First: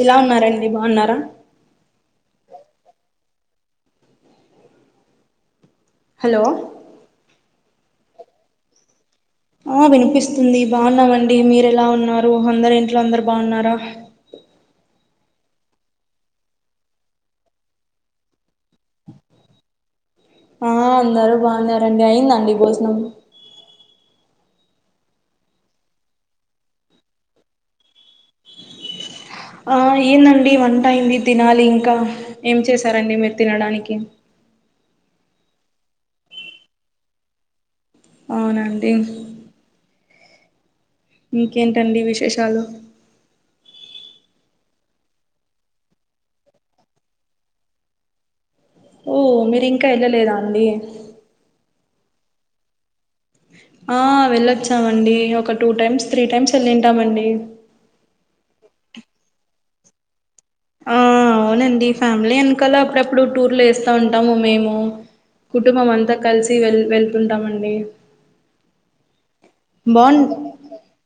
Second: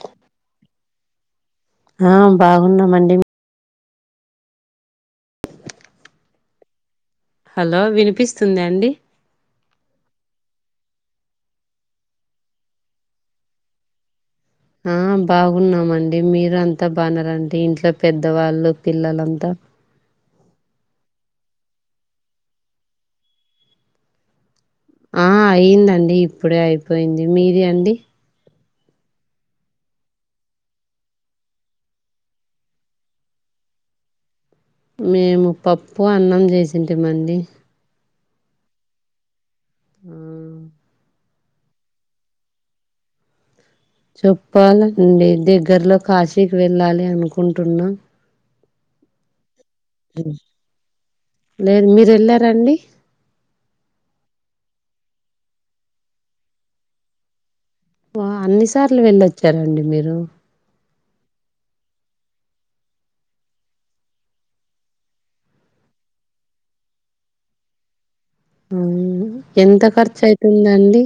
ఎలా ఉన్నారండి బాగున్నారా? ఆ బాగున్నామండి. మీ హలో! హలో వినిపిస్తుందా అండి ఆ విన్పిస్తుంది. బాగున్నామండి మీరెలా ఉన్నారు అందర్ ఇంట్లో అందరు బాగున్నారా? ఆ బాగున్నామండి మీరంతా బాగున్నరండి ఇంట్లో పెద్దవాళ్ళు, పిల్లలంతా ఆ అందరు బాగున్నారండి అయిదండి భుజనం ఆ అయిందండి ఇప్పుడే అయిపోయింది. మీది అండి ఆ అయిదండి వంటైయింది తినాలి ఇంకా ఏం చేసారండి మీరు తినడానికి మేము పప్పు, అన్నం చేసింటిమండి అవునండి. ఆ ఇంకేంటండి విశేషాలు చెప్పాలండి దగ్గర్లో కాశీకి వెళ్ళాలి అనుకుంటున్నా. ఓ మీరింక ఎళ్ళలేదా అండి వెళ్లరండి ఆ వెళ్ళొచ్చామండి. ఒక టూ టైమ్స్, త్రీ టైమ్స్ వెళ్ళింటామండి. వా అన్ని సార్లు వెళ్ళొచ్చారండి మీరు ఆ అవునండి. ఫ్యామిలీ ఎనకాల అప్పుడప్పుడు టూర్ల్ ఏస్తా ఉంటాము మేము కుటుంబం అంతా కల్సి వెల్ వెళ్తుంటామండి. అవునా ఎంత బాన్ ఖర్చ్ అయితుందండి.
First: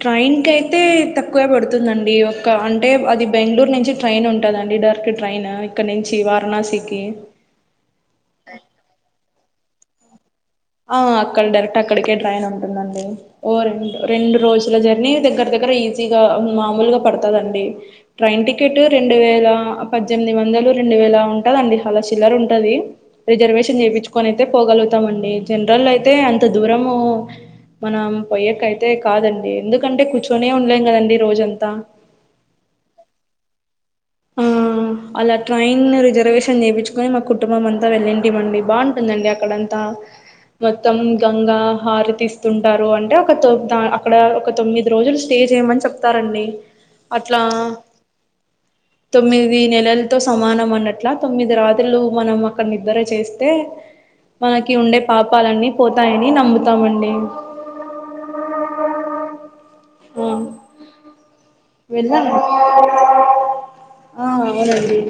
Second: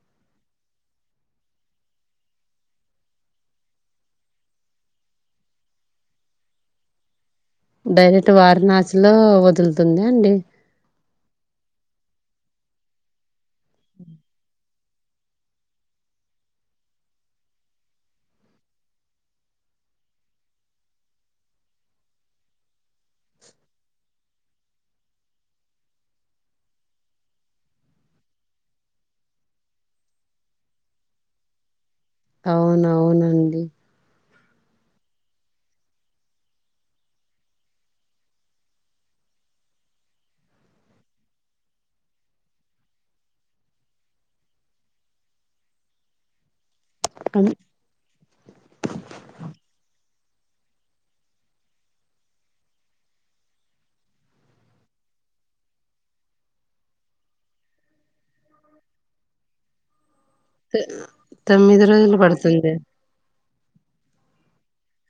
ట్రైన్ కైయితే తక్కువే పడుతుందండి. ఒక అంటే అది బెంగళూర్ నుంచి ట్రైన్ ఉంట లాడిడర్కి ట్రైన్ ఇక్కడ్నుంచి వారణాసికి డైరెక్ట్ వారణాసిలో వదులుతుంద అండి. ఆ అక్కడ డైరెక్ట్ అక్కడికే డ్రైన్ ఉంటుందండి. ఓ రెండు రెండు రోజుల జర్నీ దగ్గర దగ్గర ఇ ఈసీగా మాముల్గా పడతాదండి. ట్రైన్ టికెట్ రెండు వేల పద్దెనిమిది వందలు రెం రెండు వేలా ఉంటదండి అలా చిల్లర్ ఉంటది. రిజర్వేషన్ చేపిచ్చుకోన్ అయితే పోగలుగుతామండి. జనరల్లో అయితే అంత దూరము మనం పొయ్యేకైతే కాదండి. ఎందుకంటే కూర్చొనే ఉండలేం కదండి రోజంతా అవునవునండి. ఆ అలా ట్రైన్ రిజర్వేషన్ చేపిచ్చుకొని మా కుటుంబం అంతా వెళ్ళంటిమండి. బాగుంటుందండి అక్కడంతా మొత్తం గంగా హారితిస్తుంటారు. అంటే ఒక దాన్ అక్కడ ఒక తొమ్మిది రోజులు స్టే చెప్తారండి అట్లా అన్ తొమ్మిది నెల ల్తో సమానం అన్నట్ల తొమ్మిది రాత్రులు మనం అక్కడ నిద్ర చేస్తే మనకి ఉండే పాపాలన్నీ పోతాయని నమ్ముతామండి. ఆ తే తొమ్మిది రోజులు వెళ్ళాం పడుతుంది ఆ అవునండి.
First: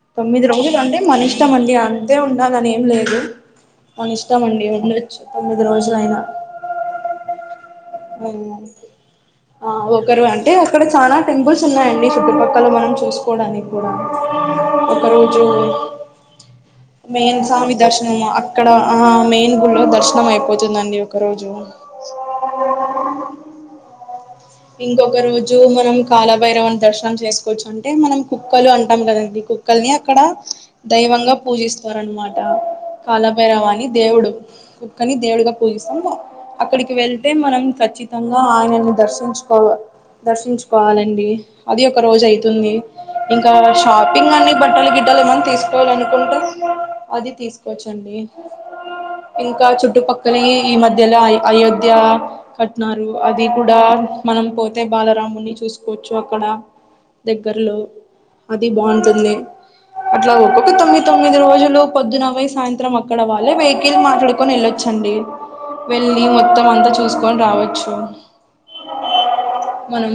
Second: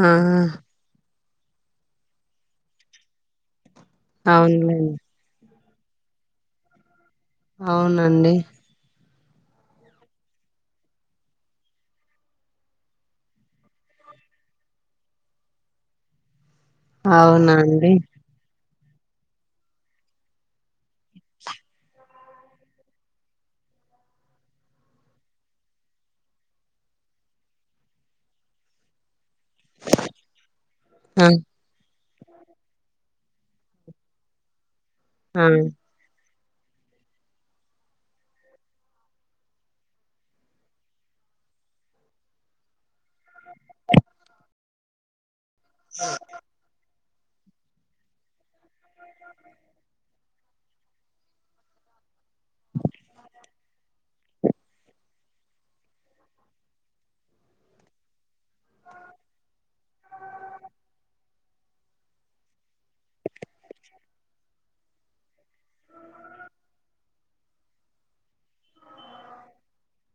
ఆ తొమ్మిది ఆ! రోజులు అంటే మన ఇష్టం అండి అంతే ఉండాలని ఏం లేదు. మనిష్టమండి అవునులేండి ఉండొచ్చు తొమ్మిది రోజులైనా అవునండి. ఆ ఒకరు అంటే అక్కడ చాలా టెంపుల్స్ ఉన్నాయండి చుట్టుపక్కల మనము చూసుకోవడానికి కూడా ఒకరోజు అవునా మేయిన్సామి అండి దర్శన ఇక్కడ ఆ మెయిను గుళ్లో దర్శనం అయిపోతుందండి ఒక రోజు అ ఇంకొక రోజు మనం కాలభైరవ దర్శనం చేసుకోవచ్చు అంటే మనం కుక్కలు అంటాం కదండి కుక్కల్ని అక్కడ ఆ దైవంగా పూజిస్తారు అనమాట్ అ కాలాభైరవాని దేవుడు కుక్కని ఆ దేవుడిగా పూజిస్తం అక్కడికి వెళ్తే మనం ఖచ్చితంగా ఆయనని దర్శించుకోవాలి దర్శించుకోవాలండి అది ఒక రోజు అయితుంది ఇంకా షాపింగ్ అన్ని బట్టల గి చాలా మంది తీసుకోవాలనుకుంటే అది తీసుకోవచ్చండి ఇంకా చుట్టుపక్కల ఈ మధ్యలో అ అయోధ్య కట్నారు అది కూడా మనం పోతే బాలరాముని చూసుకోవచ్చు అక్కడ దగ్గర్లో అది బాగుంటుంది అట్లా ఒక్కొక్క తొమ్మిది తొమ్మిది రోజులు పొద్దున పోయ్ సాయంత్రం అక్కడ వాళ్ళే వెహికిల్ మాట్లాడుకుని వెళ్ళొచ్చు. అండి వెళ్ళి మొత్తం అంతా చూసుకొని రావచ్చు మనం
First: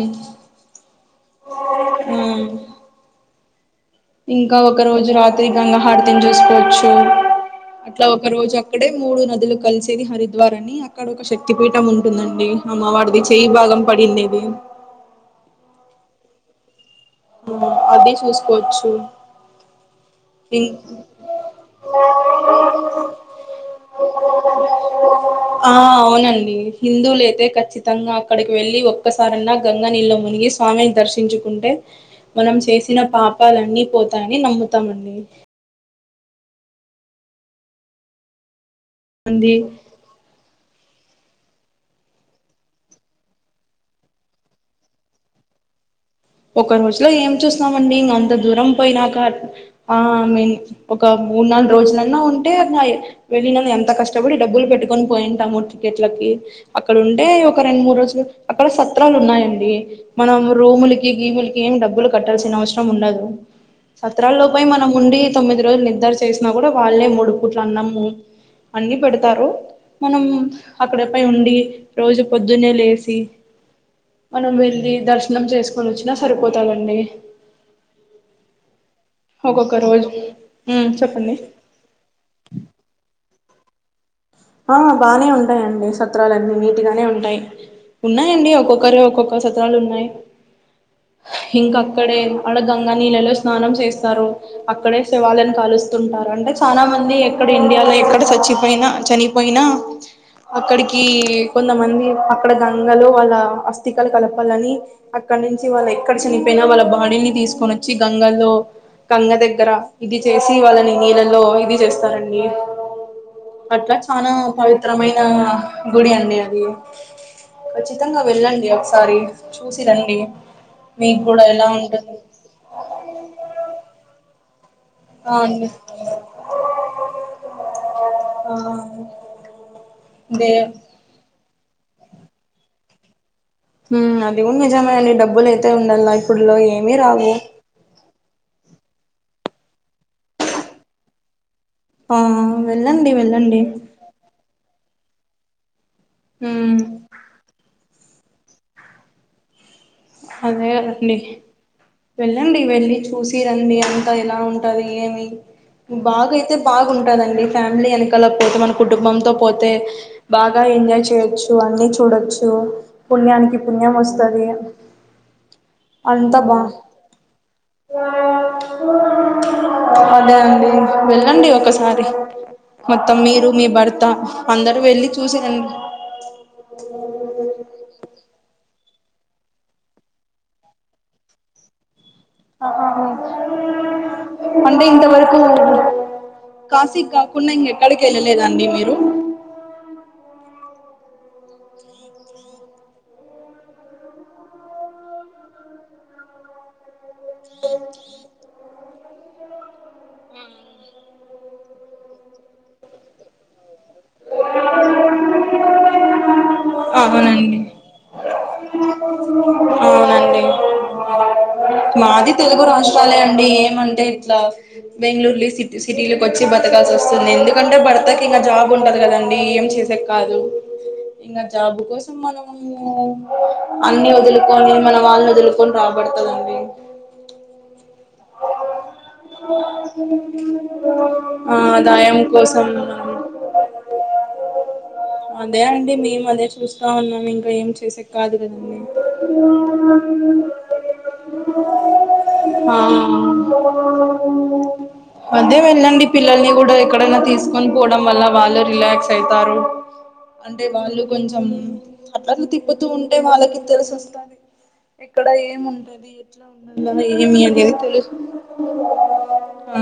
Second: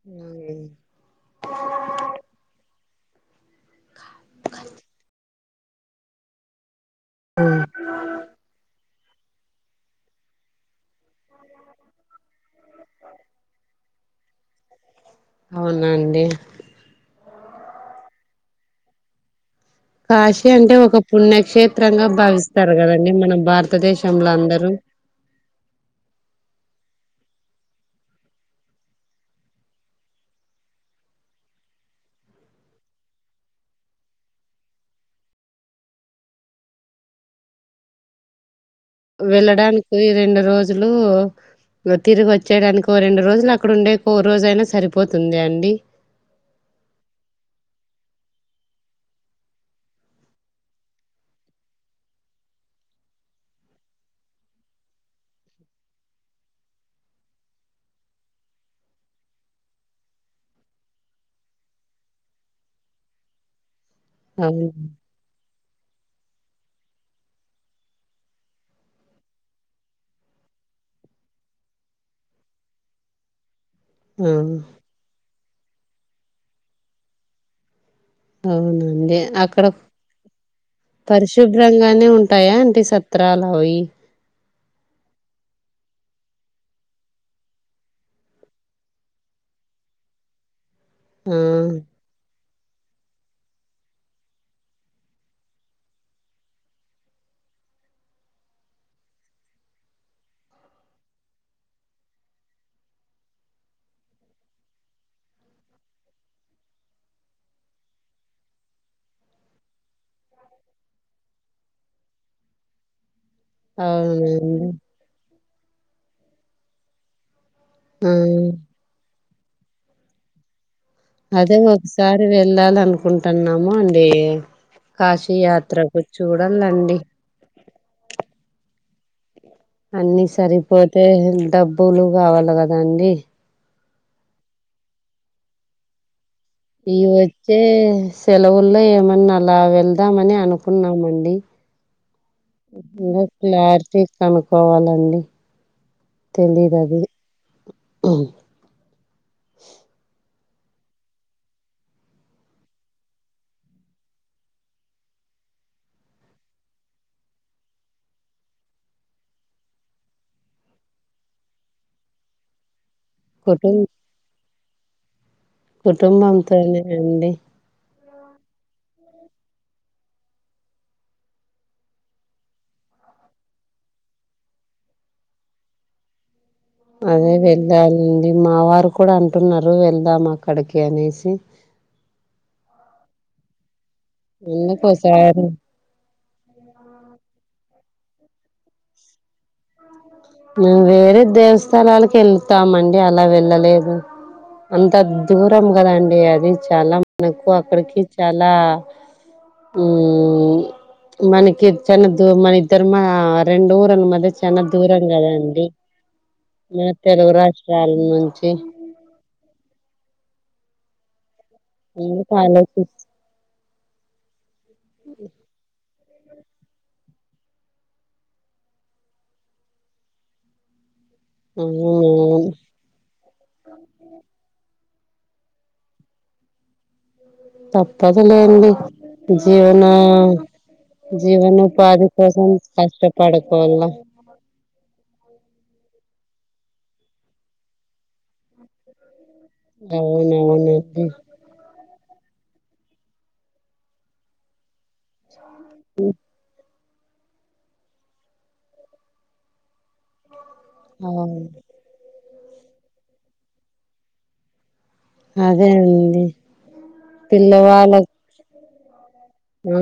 ఉ ఇంకా ఒకరోజు రాత్రి గంగాహర్త్యం చేసుకోవచ్చు అట్లా ఒకరోజు అక్కడే మూడు నదులు కలిసేది హరిద్వారని అక్కడ ఒక శక్తి పీఠం ఉంటుందండి అమ్మ వారిది చేయి భాగం పడిండేది అవునన్ అదే చూసుకోవచ్చు కాశీ అంటే ఒక పుణ్యక్షేత్రంగా భావిస్తారు కదండి. మన భారతదేశంలో అందరూ ఆ అవునండి హిందువులే ఖచ్చితంగా అక్కడికి వెళ్ళి ఒక్కసారన్నా గంగ నీళ్లో మునిగి స్వామిని దర్శించుకుంటే మనం చేసిన పాపాలు అన్నీ పోతాయని నమ్ముతామండి మంది వెళ్ళడానికి రెండు రోజులు తిరిగి వచ్చేయడానికి ఓ రెండు రోజులు అక్కడ ఉండేకి ఒ రోజుయినా సరిపోతుంది అండి ఒక రోజులో ఏం చూస్తామండి ఇంగ అంత దూరం పోయినాక ఐ మీన్ ఒక మూడు నాలుగు రోజులన్నా ఉంటే వెళ్ళిన ఎంత కష్టపడి డబ్బులు పెట్టుకొని పోయింటాము టికెట్లకి అక్కడ ఉంటే ఒక రెండు మూడు రోజులు అక్కడ సత్రాలు ఉన్నాయండి మనం రూముల గీములకి ఏం డబ్బులు కట్టాల్సిన అవసరం ఉండదు సత్రాల్లో పోయి అవును మనం ఉండి తొమ్మిది రోజు నిద్దరు చేసినా కూడా వాళ్ళే మూడుపూట్ల అన్నము అన్ని పెడతారు మనం అక్కడపై ఉండి రోజు పొద్దున్నే లేచి ఆ మనం వెళ్ళి దర్శనం చేసుకొని వచ్చినా సరిపోతాదండి అవును ఏ అక్కడ ఒక్కొక్క రోజు ఉమ్ చెప్పండి పరిశుభ్రంగానే ఉంటాయా అంటే సత్రాలు పోయి ఆ బానే ఉంటాయండి సత్రాలు అన్నీ నీటిగానే ఉంటాయి ఉన్నాయండి ఒక్కొక్కరు ఒక్కొక్క సత్రాలు ఉన్నాయి ఆ ఇంకా అక్కడే వాడ గంగా నీళ్ళళ్ళో స్నానం చేస్తారు అక్కడే శవాలను కాలుస్తుంటారు అంటే చానా మంది ఎక్కడ ఇక్కడ ఇండియాలో ఎక్కడ చచ్చిపోయినా చనిపోయినా అక్కడికి కొంతమంది అక్కడ గంగలో వాళ్ళ అస్థికలు కలపాలని అక్కడ అక్కడి నుంచి వాళ్ళ ఎక్కడ చనిపోయినా వాళ్ళ బాడీని తీసుకొని వచ్చి గంగల్లో గంగ దగ్గర ఇది చేసి వాళ్ళని నీళ్ళలో ఇది చేస్తారండి అట్లా చానా అవునండి పవిత్రమైన గుడి అండి అది ఆ ఖచ్చితంగా వెళ్ళండి ఒకసారి చూసి రండి మీకు కూడా అదే ఎలా ఉంటుంది ఒకసారి వెళ్ళాలనుకుంటున్నాము అండి కాశీ యాత్రకు చూడాలండి [unintelligible] అన్ని దే సరిపోతే డబ్బులు కావాలి కదా అండి మ్ అది కూడా నిజమే అండి డబ్బులు అయితే ఉండాలైఫ్ ఈ వచ్చే సెలవుల్ల ఏమ అన్ను అలా వెళ్దామని అనుకున్నామండి. ఆ వెళ్ళండి ఇంగ వెళ్ళండి క్లారిటీ కనుక్కవాలండి ఉమ్ తెలిఅదిది ఉ అదేదండి వెళ్ళండి వెళ్ళి చూసి రండి అంతా ఎలా ఉంటది ఏమి? బాగా అయితే బాగుంటాదండి ఫ్యామిలీ వెనకలక పోతే మన కుటుంబంతో పోతే బాగా ఎంజాయ్ చేయొచ్చు, అన్ని చూడొచ్చు పుణ్యానికి పుణ్యం వస్తుంది. కుటుంబంతో నేనే అండి అదే అండి వెళ్ళండి ఒకసారి మొత్తం మీరు మీ భర్త అందరు వెళ్ళి చూసారండి. అదే వెద్ద అయింది మావారు కూడా అంటున్నారు వెళ్దాం అక్కడికి అనేసి అంటే ఇంత వరకు అందుకోసారి కాశీక్ కాకుండా ఇంక ఎక్కడికి వెళ్ళలేదండి మీరు? మ్ వేరే దేవస్థలాలకు వెళ్తామండి అలా వెళ్ళలేదు. అంత దూరం కదాండి అది చాలం నాకు అక్కడికి చాలా మ్మ్ మనకి చన్న దూ మన ఇద్దరు మా రెండు ఊరల మధ్య చన్న దూ రం కదండి మా తెలుగు అవునండి రాష్ట్రాల నుంచి అవునండి అది అందుకు తెలుగు ఆలోచి రాష్ట్రాలే అండి ఏమంటే ఇట్లా బెంగళూరు లి సిటీస్ సిటీలోకి వచ్చి బతకాల్సి వస్తుంది ఎందుకంటే భర్తకి ఇంకా జాబ్ ఉంటంది కదండి ఏం చేసేక కాదు. అ ఇంగా జాబు కోసం మనము అన్ని వదులుకొని మన వాళ్ళని వదులుకొని రాబడతాలండి తప్పదులేండి జీవన ఆ జీవను ఉపాది ఆదాయం కోసం మనం కష్టపడుకోల అదే అండి మేము అదే చూస్తా ఉన్నాను ఇంకా ఏం చేసే కాదు కాదండి. అవునవునండి ఆ మధ్య వెళ్ళండి పిల్లల్ని కూడా ఎక్కడనా తీసుకొని పోవడం వల్ల వాళ్ళు రిలాక్స్ అయితారు. అంటే వాళ్ళు అవును కొంచెం అట్లట్లా తిప్పుతూ ఉంటే వాళ్ళకి తెలిసిస్తంది. ఇక్కడ అదే ఏమింటది అండి ఎట్లా ఉండ ఏమి అనేది పిల్లవాళ్ళ తెలుసు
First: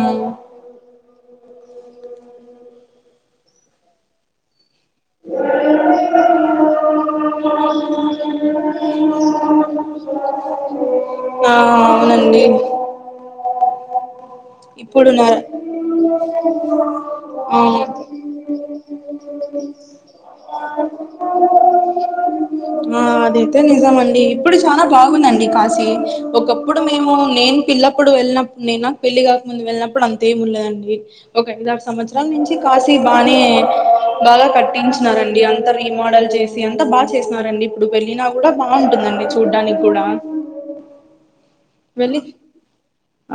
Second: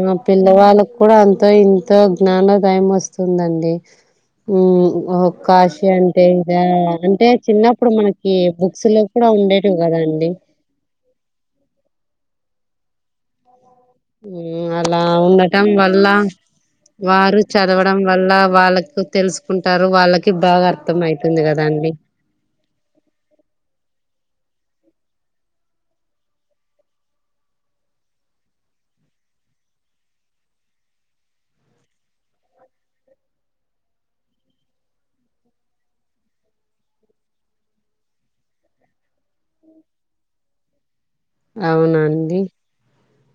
ఆ పిల్లవాళ్ళకి కూడా అంతో ఇం తో జ్ఞానోదయం వస్తుందండి ఊ ఓహో కాశి అంటే ఇద అంటే చిన్నప్పుడు మనకి బుక్స్ ల్లో కూడా ఉండేటివి గా దండి ఆవునన్ అలా ఇప్పుడు నా ఉండటం వల్ల వారు అవును చదవడం వల్ల వాళ్ళకు తెలుసుకుంటారు వాళ్ళకి బాగా అర్థం అయితుంది కదా అండి ఆ అదైతే నిజం అండి ఇప్పుడు చాలా బాగుందండి కాశీ ఒకప్పుడు మేము నేను పిల్లప్పుడు ప్పుడు వెళ్ళినప్పుడు నేను నాకు పెళ్లి కాక ముందు వెళ్ళినప్పుడు అంతేం ఉండదండి ఒక ఐదారు సంవత్సరాల నుంచి కాశీ బానే బాగా కట్టించినారండి అంత రీమోడల్ చేసి అంతా బాగ చేసినారండి డు వెళ్ళినా కూడా బాగుంటుందండి చూడ్డానికి కూడా వెళ్లి అవునండి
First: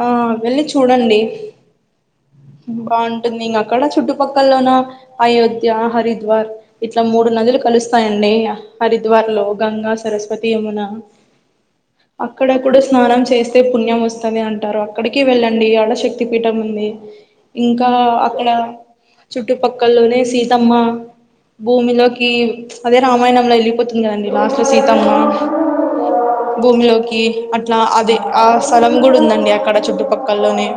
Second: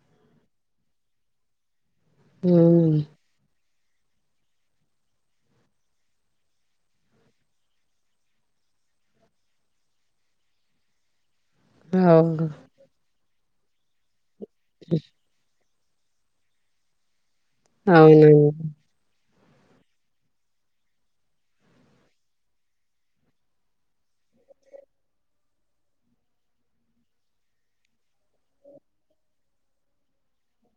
ఆ వెళ్లి చు చూడండి బాగుంటుంది ఇంగ అక్కడ చుట్టుపక్కల్లోన అయోధ్య హరిద్వార్ ఇట్లా మూడు నదులు కలుస్తాయండి హరి ద్వలో గంగా సరస్వతి యమున అవును అక్కడ కూడ స్నానం చేస్ పుణ్యం వస్తది అంటారు అక్కడికి వెళ్ళండి ఆడ శక్తి పీఠం ఉంది ఇంకా అక్కడ అవునండి చుట్టుపక్కల్లోనే సీతమ్మ భూమిలోకి అదే రామాయణంలో వెళ్ళిపోతు ఇంగ లాస్ట్లో సీతమ్మ భూమిలోకి అట్లా అదే ఆ స్థలం కూడ ఉందండి అక్కడ చుట్టుపక్కల్లోనే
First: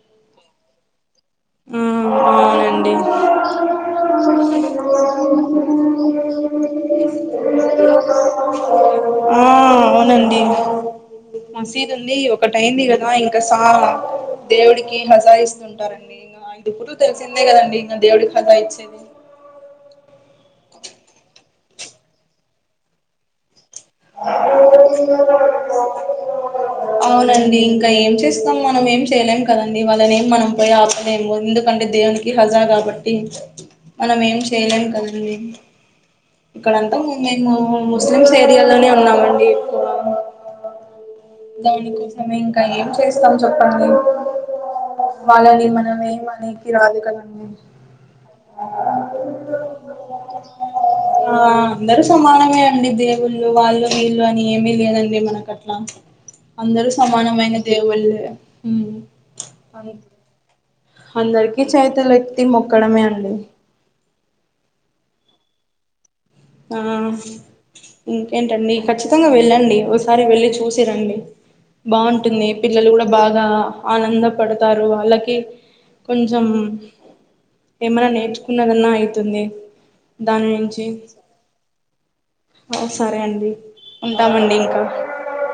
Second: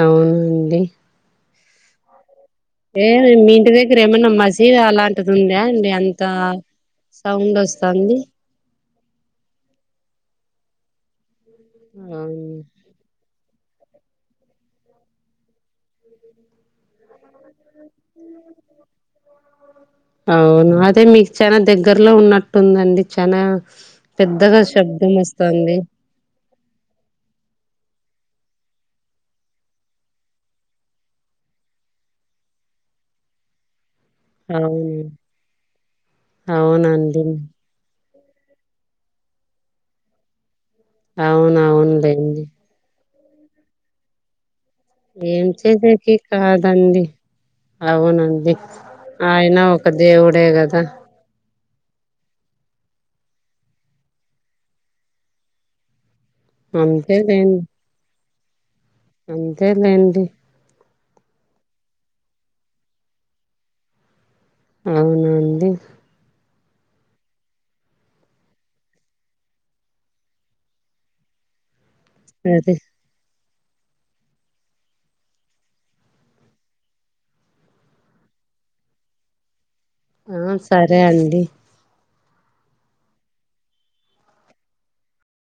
అవునండి అఉ ఏది మీ ఇంటి దగ్గర ఏమన్నా మసీద్ అలాంటిది ఉందా అండి అంత సౌండ్ వస్తాంది ఆ అవునండి మసీదు ఉంది ఒకటైంది కదా ఒక సా దేవుడికి హజా ఇస్తుంటారు ఎప్పుడు తెలిసిందే కదండి ఇంకా దేవుడి హజా ఇచ్చేది అవును అదే మీకు చనా దగ్గరలో ఉన్నట్టుందండి చనా అవునండి ఇంకా ఏం చేసి మనం ఏం చేయలేం కదండి వాళ్ళని ఏం మనం పోయి ఆపలేము ఎందుకంటే దేవునికి హజా కాబట్టి మనం ఏం చేయలేం అవును కదండి ఇక్కడంతా అవునండి మేము ముస్లిమ్స్ ఏరియాలో న్నాం అండి ఇప్పుడు అవును ఎ దానికోసమే అవునులేండి ఇంకా ఏం చేస్ చెప్పండి ఏం వాళ్ళని మనం చేసేకి ఏం అనేకి రాదు కాదండి కదండి అవునండి ఆయన ఒక దేవుడే కదా ఆ అందరూ సమానమే అండి దేవుళ్ళు వాళ్ళు వీళ్ళు అని ఏమి లేదండి మనక అట్లా అందరు సమానమైన అంతేలేండి దేవుళ్ళు ఉ అ అంతేలేండి అందరికిీ చేతుల ఎత్తి మొక్కడమే అండి అవున అండి ఆ ఇంకేంటండి ఖచ్చితంగా వెళ్ళండి ఒసారి వెళ్ళి చూసిరండి బాంటుంది సరే పిల్లలు కూడా బాగా ఆనంద పడతారు వాళ్ళకి కొంచెం ఏమన నేర్చుకున్నదన్నా అయితుంది దాని ఆ నుంచి సరే అండి ఓ సరే అండి ఉంటామండి ఇంకా